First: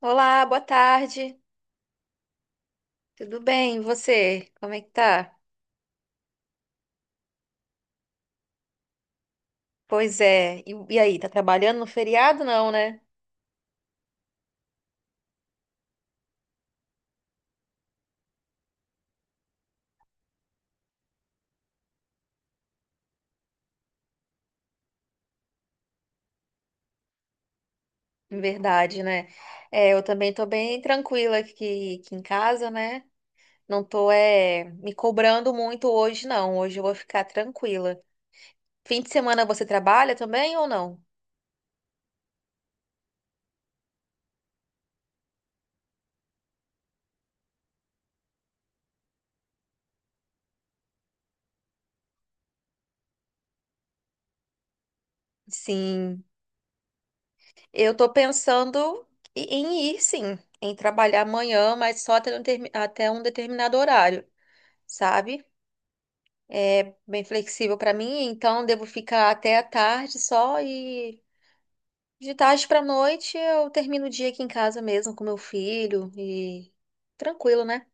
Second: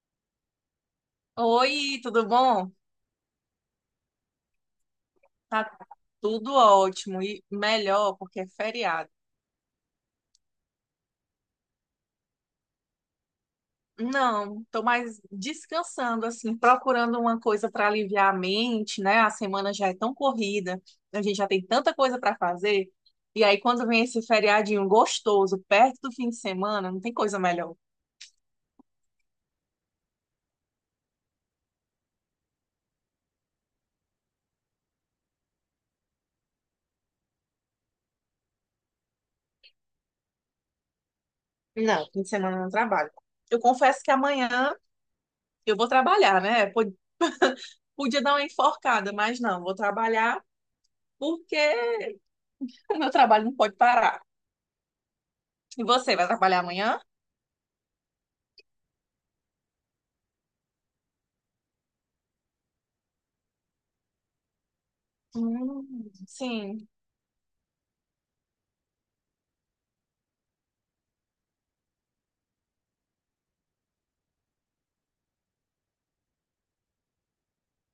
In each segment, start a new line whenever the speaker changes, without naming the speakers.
Olá, boa tarde.
Oi, tudo bom?
Tudo bem? E você? Como é que tá?
Tá tudo ótimo e melhor porque é feriado.
Pois é. E aí, tá trabalhando no feriado? Não, né?
Não, tô mais descansando assim, procurando uma coisa para aliviar a mente, né? A semana já é tão corrida, a gente já tem tanta coisa para fazer. E aí quando vem esse feriadinho gostoso perto do fim de semana, não tem coisa melhor.
Em verdade, né? Eu também tô bem tranquila aqui em casa, né? Não tô me cobrando muito hoje, não. Hoje eu vou ficar tranquila. Fim de semana você trabalha também ou não?
Não, fim de semana eu não trabalho. Eu confesso que amanhã eu vou trabalhar, né? Podia dar uma enforcada, mas não, vou trabalhar porque o meu trabalho não pode parar. E você
Sim.
vai trabalhar amanhã?
Eu tô pensando em ir, sim, em trabalhar amanhã, mas só até até um determinado horário, sabe?
Sim.
Bem flexível para mim, então devo ficar até a tarde só e de tarde para noite eu termino o dia aqui em casa mesmo com meu filho e tranquilo, né?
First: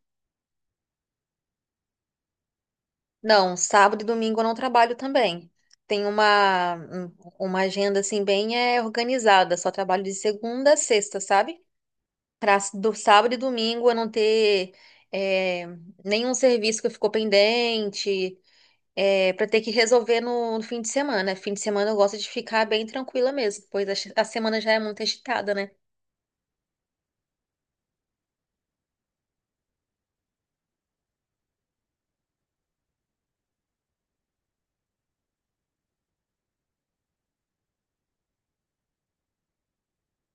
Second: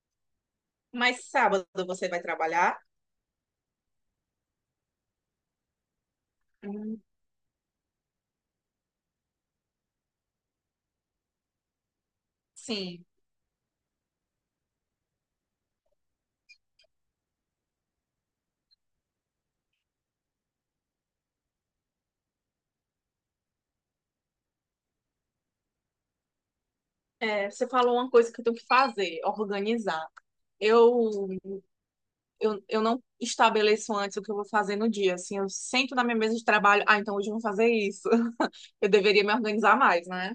Mas sábado você vai trabalhar?
Não, sábado e domingo eu não trabalho também. Tem uma
Hum,
um- uma agenda assim bem organizada, só trabalho de segunda a sexta, sabe? Para do
sim.
sábado e domingo eu não ter é, nenhum serviço que ficou pendente, é, para ter que resolver no fim de semana. Fim de semana eu gosto de ficar bem tranquila mesmo, pois a semana já é muito agitada, né?
É, você falou uma coisa que eu tenho que fazer, organizar. Eu, eu não estabeleço antes o que eu vou fazer no dia. Assim, eu sento na minha mesa de trabalho. Ah, então hoje eu vou fazer isso. Eu deveria me organizar mais, né?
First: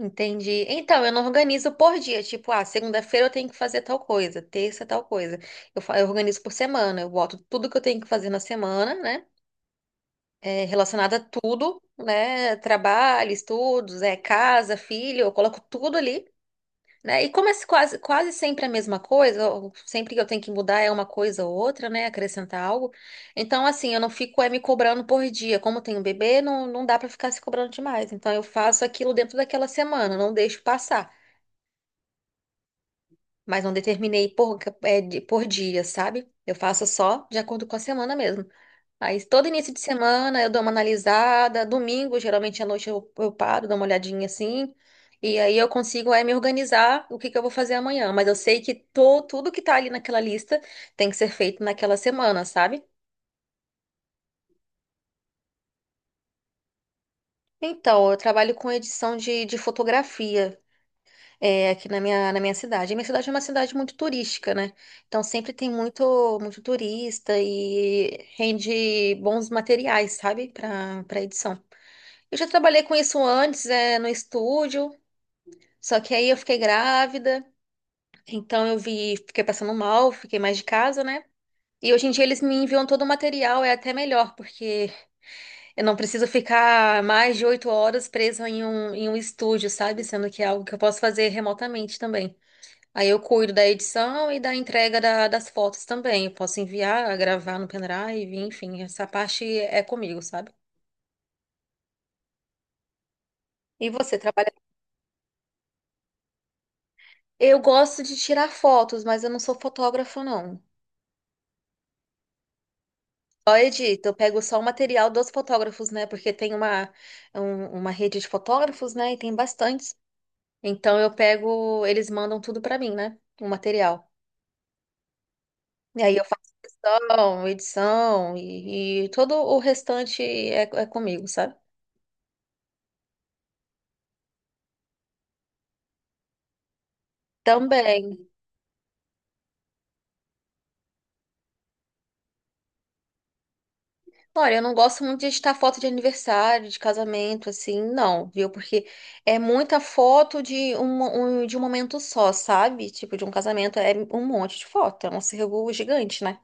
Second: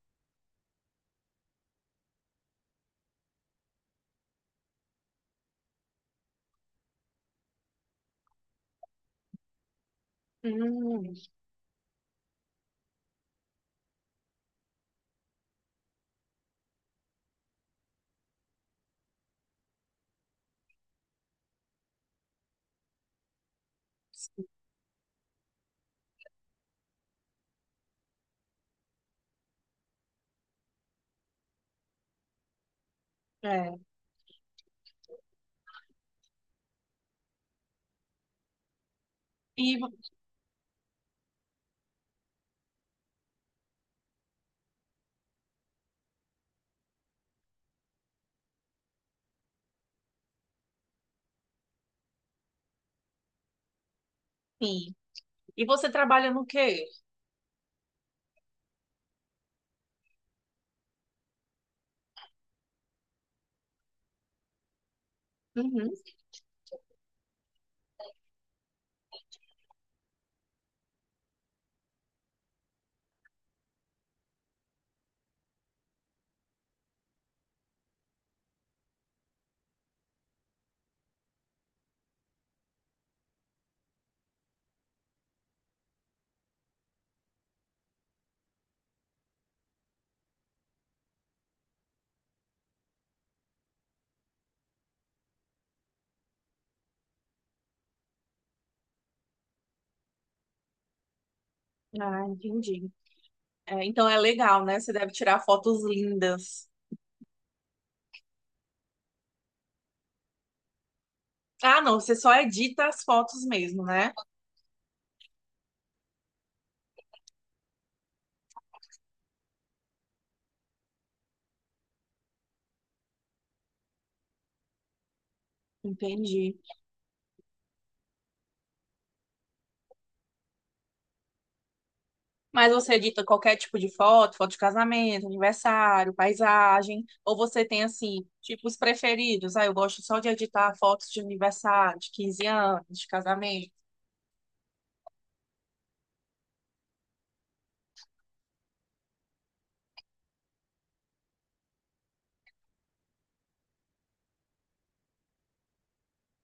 Entendi. Então, eu não organizo por dia. Tipo, ah, segunda-feira eu tenho que fazer tal coisa, terça tal coisa. Eu organizo por semana. Eu boto tudo que eu tenho que fazer na semana, né? Relacionado
Hum,
a tudo, né? Trabalho, estudos, casa, filho. Eu coloco tudo ali. Né? E como é quase, quase sempre a mesma coisa, ou sempre que eu tenho que mudar é uma coisa ou outra, né? Acrescentar algo. Então, assim, eu não fico me cobrando por dia. Como eu tenho um bebê, não dá pra ficar se cobrando demais. Então, eu faço aquilo dentro daquela semana, não deixo passar. Mas não
é.
determinei por dia, sabe? Eu faço só de acordo com a semana mesmo. Aí todo início
E,
de
vo-
semana eu dou uma analisada, domingo geralmente à noite eu paro, dou uma olhadinha assim, e aí eu consigo, me organizar o que que eu vou fazer amanhã, mas eu sei que tudo que tá ali naquela lista tem que ser feito naquela semana, sabe?
sim. E você trabalha no quê?
Então, eu trabalho com edição de fotografia, aqui na minha cidade. A minha cidade é uma cidade muito turística, né? Então sempre tem
Uhum.
muito, muito turista e rende bons materiais, sabe? Para edição. Eu já trabalhei com isso antes, no estúdio, só que aí eu fiquei grávida, então eu vi, fiquei passando mal, fiquei mais de casa, né? E hoje em dia eles me enviam todo o material, é até melhor, porque eu não preciso ficar mais de 8 horas presa em um estúdio, sabe? Sendo que é algo que eu posso fazer remotamente também. Aí eu cuido da edição e da entrega das fotos também. Eu posso enviar, gravar no pendrive, enfim, essa parte é comigo, sabe?
Ah, entendi. É,
E
então
você,
é
trabalha?
legal, né? Você deve tirar fotos lindas.
Eu gosto de tirar fotos, mas eu não sou fotógrafa, não.
Ah, não, você só edita as fotos
Só
mesmo,
edito,
né?
eu pego só o material dos fotógrafos, né? Porque tem uma rede de fotógrafos, né? E tem bastantes. Então eu pego, eles mandam tudo pra mim, né? O material. E aí eu faço
Entendi.
questão, edição e todo o restante é comigo, sabe?
Mas você edita qualquer tipo de foto, foto de casamento, aniversário, paisagem, ou você tem
Também.
assim, tipos preferidos? Ah, eu gosto só de editar fotos de aniversário, de 15 anos, de casamento.
Olha, eu não gosto muito de editar foto de aniversário, de casamento, assim, não, viu? Porque é muita foto de um momento só, sabe? Tipo, de um casamento é um monte de foto, é um acervo gigante, né?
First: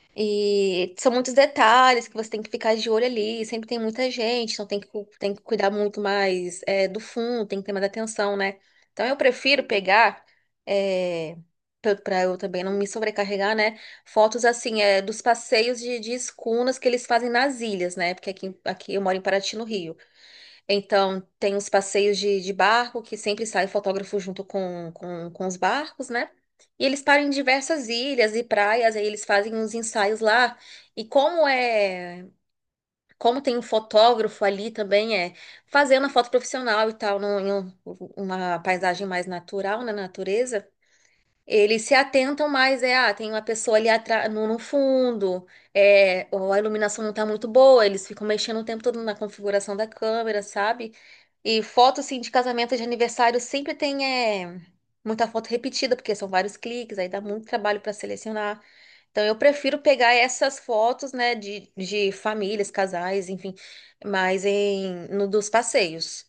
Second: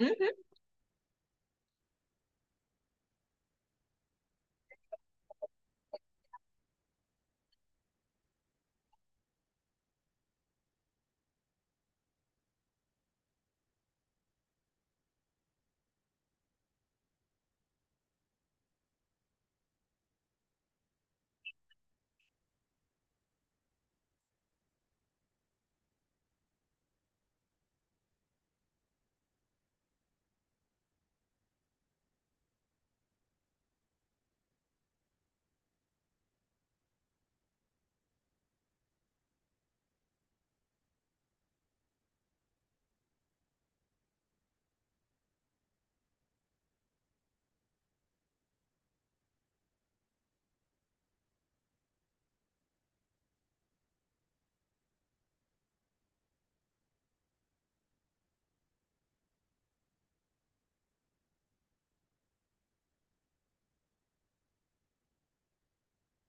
Uhum.
E são muitos detalhes que você tem que ficar de olho ali. Sempre tem muita gente, então tem que cuidar muito mais, do fundo, tem que ter mais atenção, né? Então eu prefiro pegar, é, para eu também não me sobrecarregar, né? Fotos assim, dos passeios de escunas que eles fazem nas ilhas, né? Porque aqui eu moro em Paraty, no Rio. Então, tem os passeios de barco, que sempre sai fotógrafo junto com os barcos, né? E eles param em diversas ilhas e praias, aí eles fazem uns ensaios lá. E como tem um fotógrafo ali também, fazendo a foto profissional e tal, uma paisagem mais natural, na natureza. Eles se atentam mais, ah, tem uma pessoa ali atrás, no fundo, ou a iluminação não tá muito boa, eles ficam mexendo o tempo todo na configuração da câmera, sabe? E foto, assim, de casamento, de aniversário, sempre tem, é, muita foto repetida, porque são vários cliques, aí dá muito trabalho para selecionar. Então, eu prefiro pegar essas fotos, né, de famílias, casais, enfim, mas no dos passeios.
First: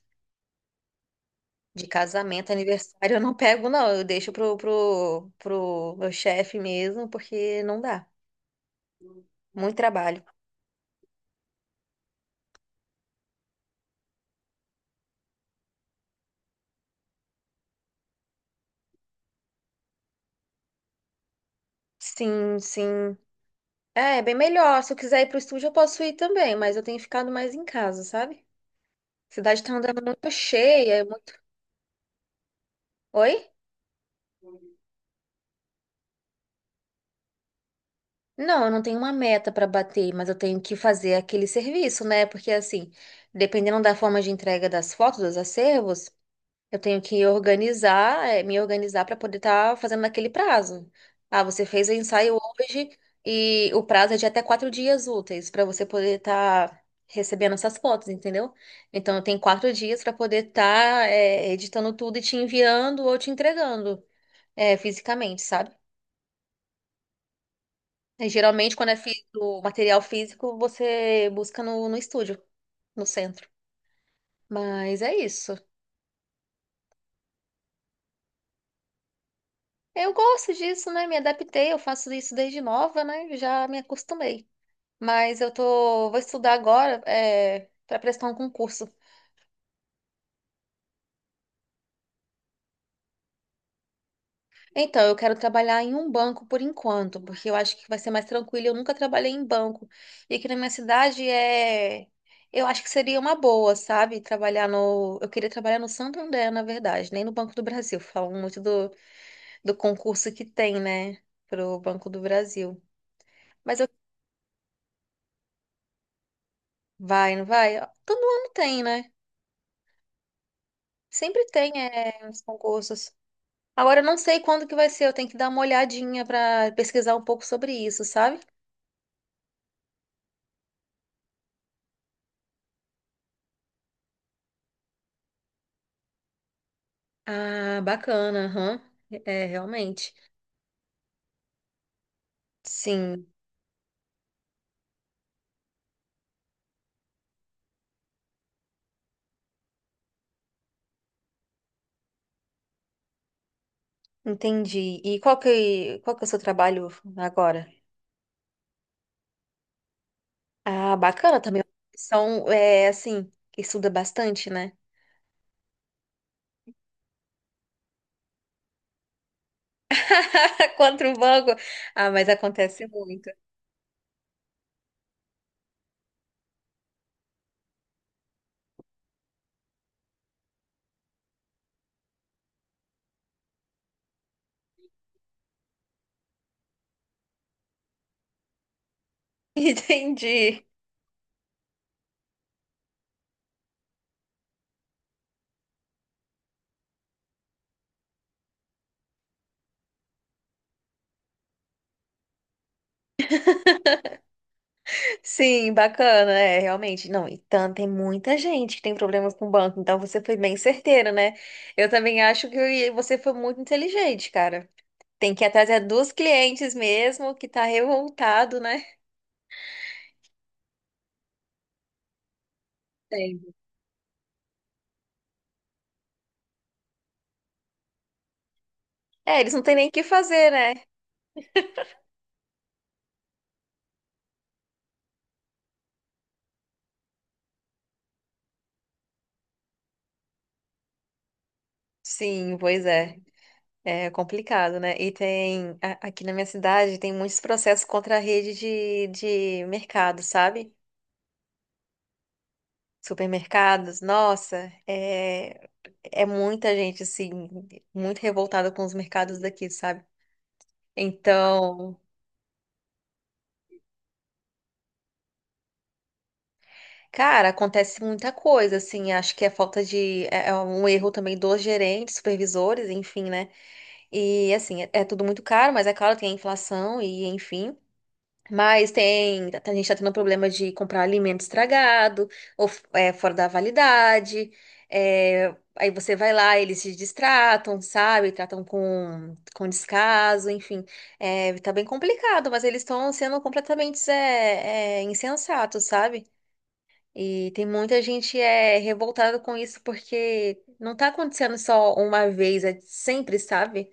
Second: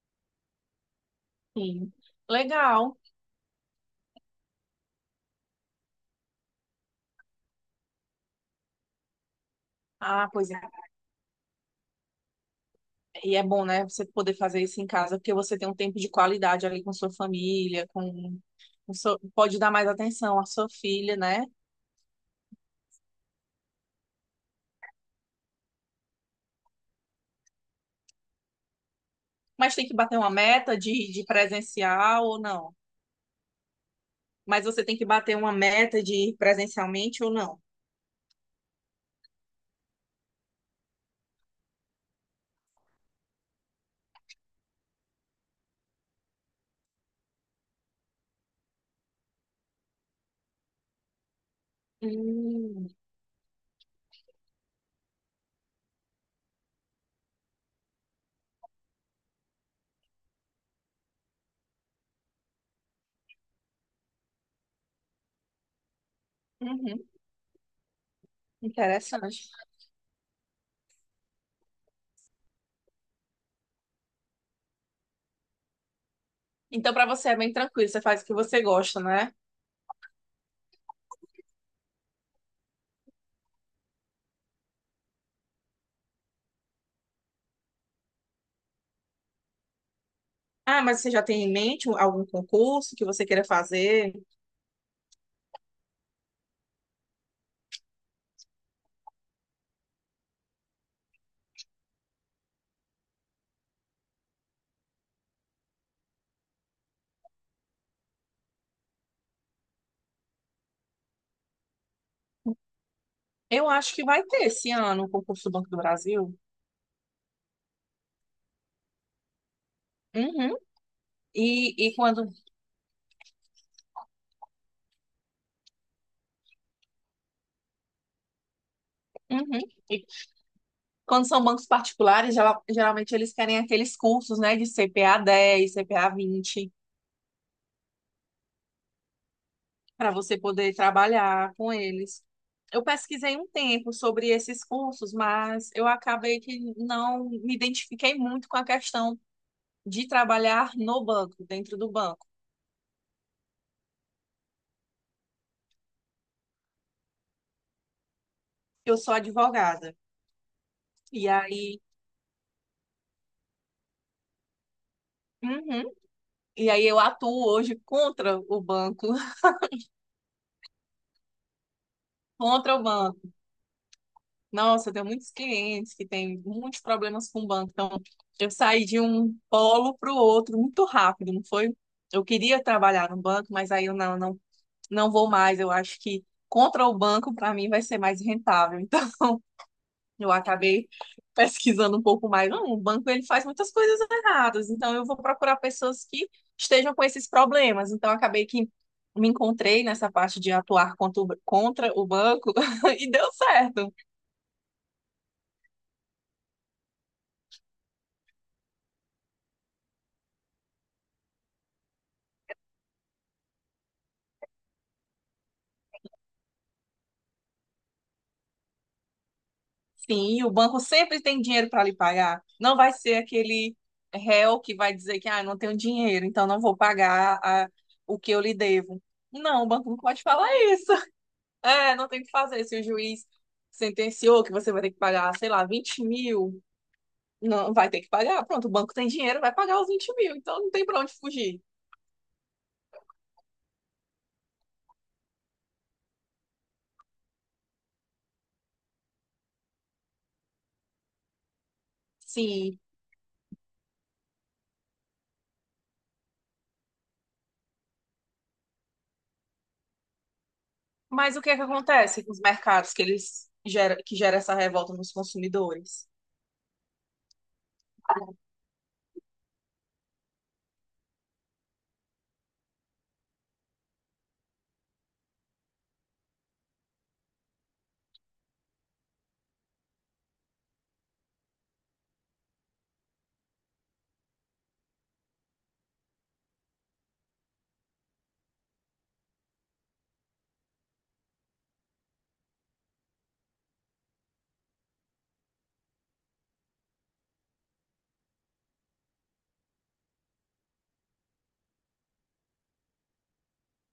De
Sim.
casamento,
Legal.
aniversário, eu não pego, não. Eu deixo pro meu chefe mesmo, porque não dá. Muito trabalho.
Ah, pois é. E é bom, né, você poder fazer isso em casa, porque você tem um tempo de qualidade ali com sua família, com, pode dar mais atenção à sua filha, né?
Sim, sim. É bem melhor. Se eu quiser ir pro estúdio, eu posso ir também, mas eu tenho ficado mais em casa, sabe? A cidade tá
Mas tem que
andando
bater uma
muito
meta
cheia. É mu-
de presencial ou não?
Oi?
Mas você tem que bater uma meta de ir presencialmente ou não?
Não, eu não tenho uma meta pra bater, mas eu tenho que fazer aquele serviço, né? Porque assim, dependendo da forma de entrega das fotos, dos acervos. Eu tenho que me organizar para poder estar fazendo naquele prazo. Ah, você fez o ensaio
Hum,
hoje e o prazo é de até 4 dias úteis para você poder estar recebendo essas fotos, entendeu? Então, eu tenho 4 dias para poder estar editando tudo e te enviando ou te entregando, fisicamente, sabe?
uhum,
Geralmente, quando
interessante.
o material físico, você busca no estúdio, no centro. Mas é isso.
Então, para você é bem tranquilo, você faz o que você gosta, né?
Eu gosto disso, né? Me adaptei, eu faço isso desde nova, né? Já me acostumei. Mas vou estudar agora, para prestar um concurso.
Ah, mas você já tem em mente algum concurso que você queira fazer?
Então, eu quero trabalhar em um banco por enquanto, porque eu acho que vai ser mais tranquilo. Eu nunca trabalhei em banco. E aqui na minha cidade, eu acho que seria uma boa, sabe? Trabalhar no, eu queria trabalhar no Santander, na verdade, nem no Banco do Brasil. Falam muito do concurso que tem, né? Pro Banco do Brasil.
Eu
Mas eu,
acho que vai ter esse ano o concurso do Banco do Brasil.
vai, não vai? Todo ano tem, né?
Uhum.
Sempre tem,
E, e quando,
os concursos. Agora eu não sei quando que vai ser, eu tenho que dar uma olhadinha pra pesquisar um pouco sobre isso, sabe?
uhum. E quando são bancos particulares, geralmente eles querem aqueles cursos, né, de CPA 10, CPA 20.
Ah, bacana, aham. É,
Para
realmente.
você poder trabalhar com eles. Eu
Sim,
pesquisei um tempo sobre esses cursos, mas eu acabei que não me identifiquei muito com a questão de trabalhar no banco, dentro do banco.
entendi. E qual que é o seu trabalho agora?
Eu sou advogada.
Ah,
E
bacana também.
aí.
São, assim, estuda bastante, né?
Uhum. E aí eu atuo hoje contra o banco,
Contra o banco. Ah, mas
contra o
acontece muito.
banco. Nossa, eu tenho muitos clientes que têm muitos problemas com o banco. Então, eu saí de um polo para o outro muito rápido, não foi? Eu queria trabalhar no banco, mas aí eu não vou mais, eu acho que contra o banco para mim vai ser mais rentável. Então eu
Entendi.
acabei pesquisando um pouco mais. Não, o banco ele faz muitas coisas erradas, então eu vou procurar pessoas que estejam com esses problemas. Então acabei que me encontrei nessa parte de atuar contra o banco e deu certo.
Sim, bacana, realmente. Não, e tanto, tem muita gente que tem problemas com o banco, então você foi bem certeira, né? Eu também acho que você foi muito inteligente, cara. Tem que ir atrás é dos clientes mesmo, que tá revoltado, né?
Sim, o banco sempre tem dinheiro para lhe pagar. Não vai ser
Tem.
aquele réu que vai dizer que ah, eu não tenho dinheiro, então não vou pagar o que eu lhe devo.
É, eles não
Não, o
têm nem
banco
o
não
que
pode falar
fazer, né?
isso. É, não tem o que fazer. Se o juiz sentenciou que você vai ter que pagar, sei lá, 20 mil, não vai ter que pagar. Pronto, o banco tem dinheiro, vai pagar os 20 mil, então não tem pra onde fugir.
Sim, pois é. É complicado, né? E tem, aqui na minha cidade, tem muitos processos contra a rede de mercado, sabe?
Sim.
Supermercados, nossa, é muita gente, assim, muito revoltada com os mercados daqui, sabe?
Mas o que é que
Então,
acontece com os mercados que que gera essa revolta nos consumidores?
cara, acontece muita coisa, assim, acho que é falta de, é um erro também dos gerentes, supervisores, enfim, né? E, assim, é tudo muito caro, mas é claro, tem a inflação e, enfim. Mas tem, a gente tá tendo problema de comprar alimento estragado ou, fora da validade. É, aí você vai lá, eles se distratam, sabe? Tratam com descaso, enfim. É, tá bem complicado, mas eles estão sendo completamente, insensatos, sabe? E tem muita gente revoltada com isso porque não tá acontecendo só uma vez, é sempre, sabe?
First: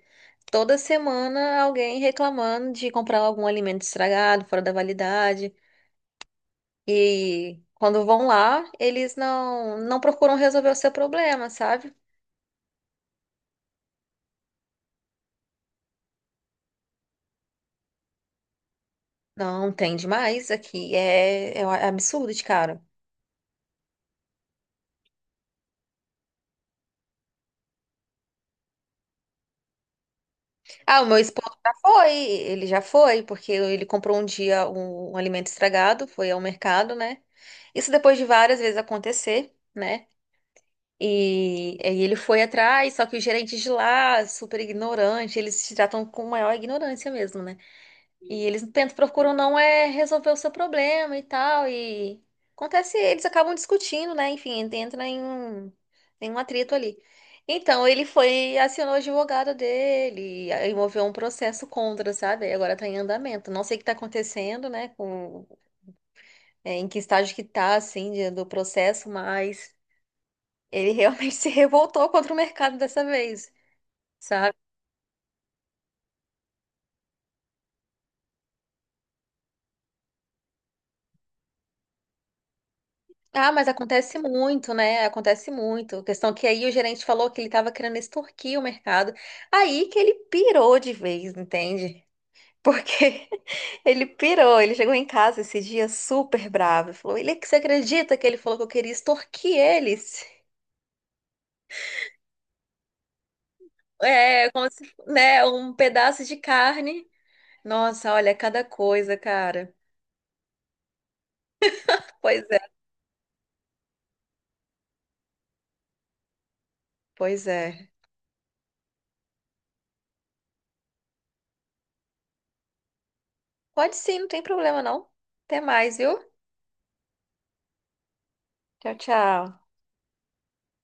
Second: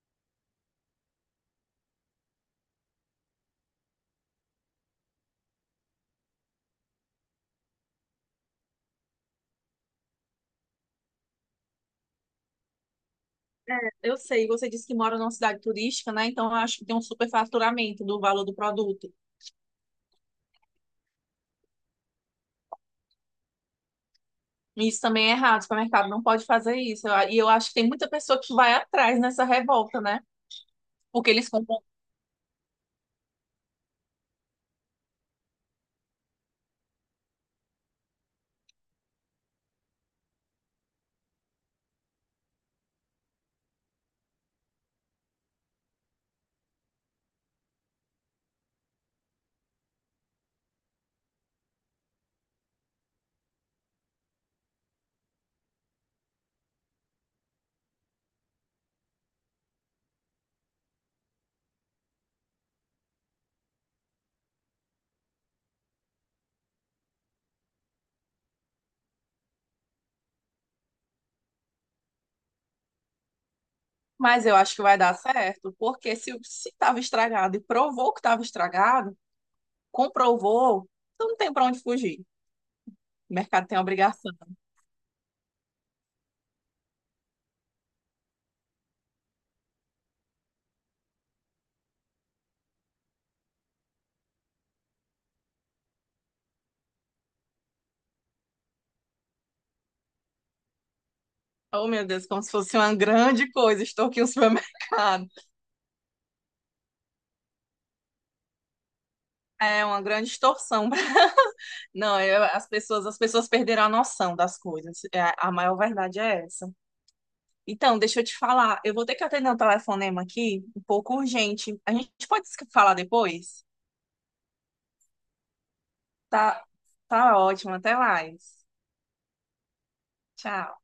Toda semana alguém reclamando de comprar algum alimento estragado, fora da validade. E quando vão lá, eles não procuram resolver o seu problema, sabe?
Eu sei, você disse que mora numa cidade turística, né? Então eu acho que tem um superfaturamento do valor do produto.
Não tem demais aqui, é um absurdo de caro.
E isso também é errado, o supermercado não pode fazer isso. E eu acho que tem muita pessoa que vai atrás nessa revolta, né?
Ah, o meu
Porque eles
esposo já
compram
foi, ele já foi, porque ele comprou um dia um alimento estragado, foi ao mercado, né? Isso depois de várias vezes acontecer, né? E aí ele foi atrás, só que os gerentes de lá, super ignorante, eles se tratam com maior ignorância mesmo, né? E eles tentam, procuram não resolver o seu problema e tal. E acontece, eles acabam discutindo, né? Enfim, entra em um atrito ali. Então, ele foi, acionou o advogado dele, aí moveu um processo contra, sabe? Aí agora tá em andamento. Não sei o que tá acontecendo, né? Em que estágio que tá, assim, do processo, mas ele realmente se revoltou contra o mercado dessa vez.
Mas eu acho que vai dar certo, porque se estava estragado e provou que estava estragado, comprovou, então não tem para onde fugir. O
Ah, mas
mercado tem
acontece
obrigação.
muito, né? Acontece muito. A questão que aí o gerente falou que ele estava querendo extorquir o mercado. Aí que ele pirou de vez, entende? Porque ele pirou, ele chegou em casa esse dia super bravo. E falou, ele, que você acredita que ele falou que eu queria extorquir eles?
Oh, meu Deus, como se fosse uma grande coisa, estou aqui no
É, como se,
supermercado.
né, um pedaço de carne. Nossa, olha, cada coisa, cara.
É uma grande extorsão. Não,
Pois é,
as pessoas perderam a noção das coisas. É, a maior verdade é essa.
pois é.
Então, deixa eu te falar, eu vou ter que atender um telefonema aqui, um pouco urgente. A gente pode se falar depois?
Pode sim, não tem problema não. Até mais, viu?
Tá, tá ótimo, até mais.
Tchau, tchau.
Tchau.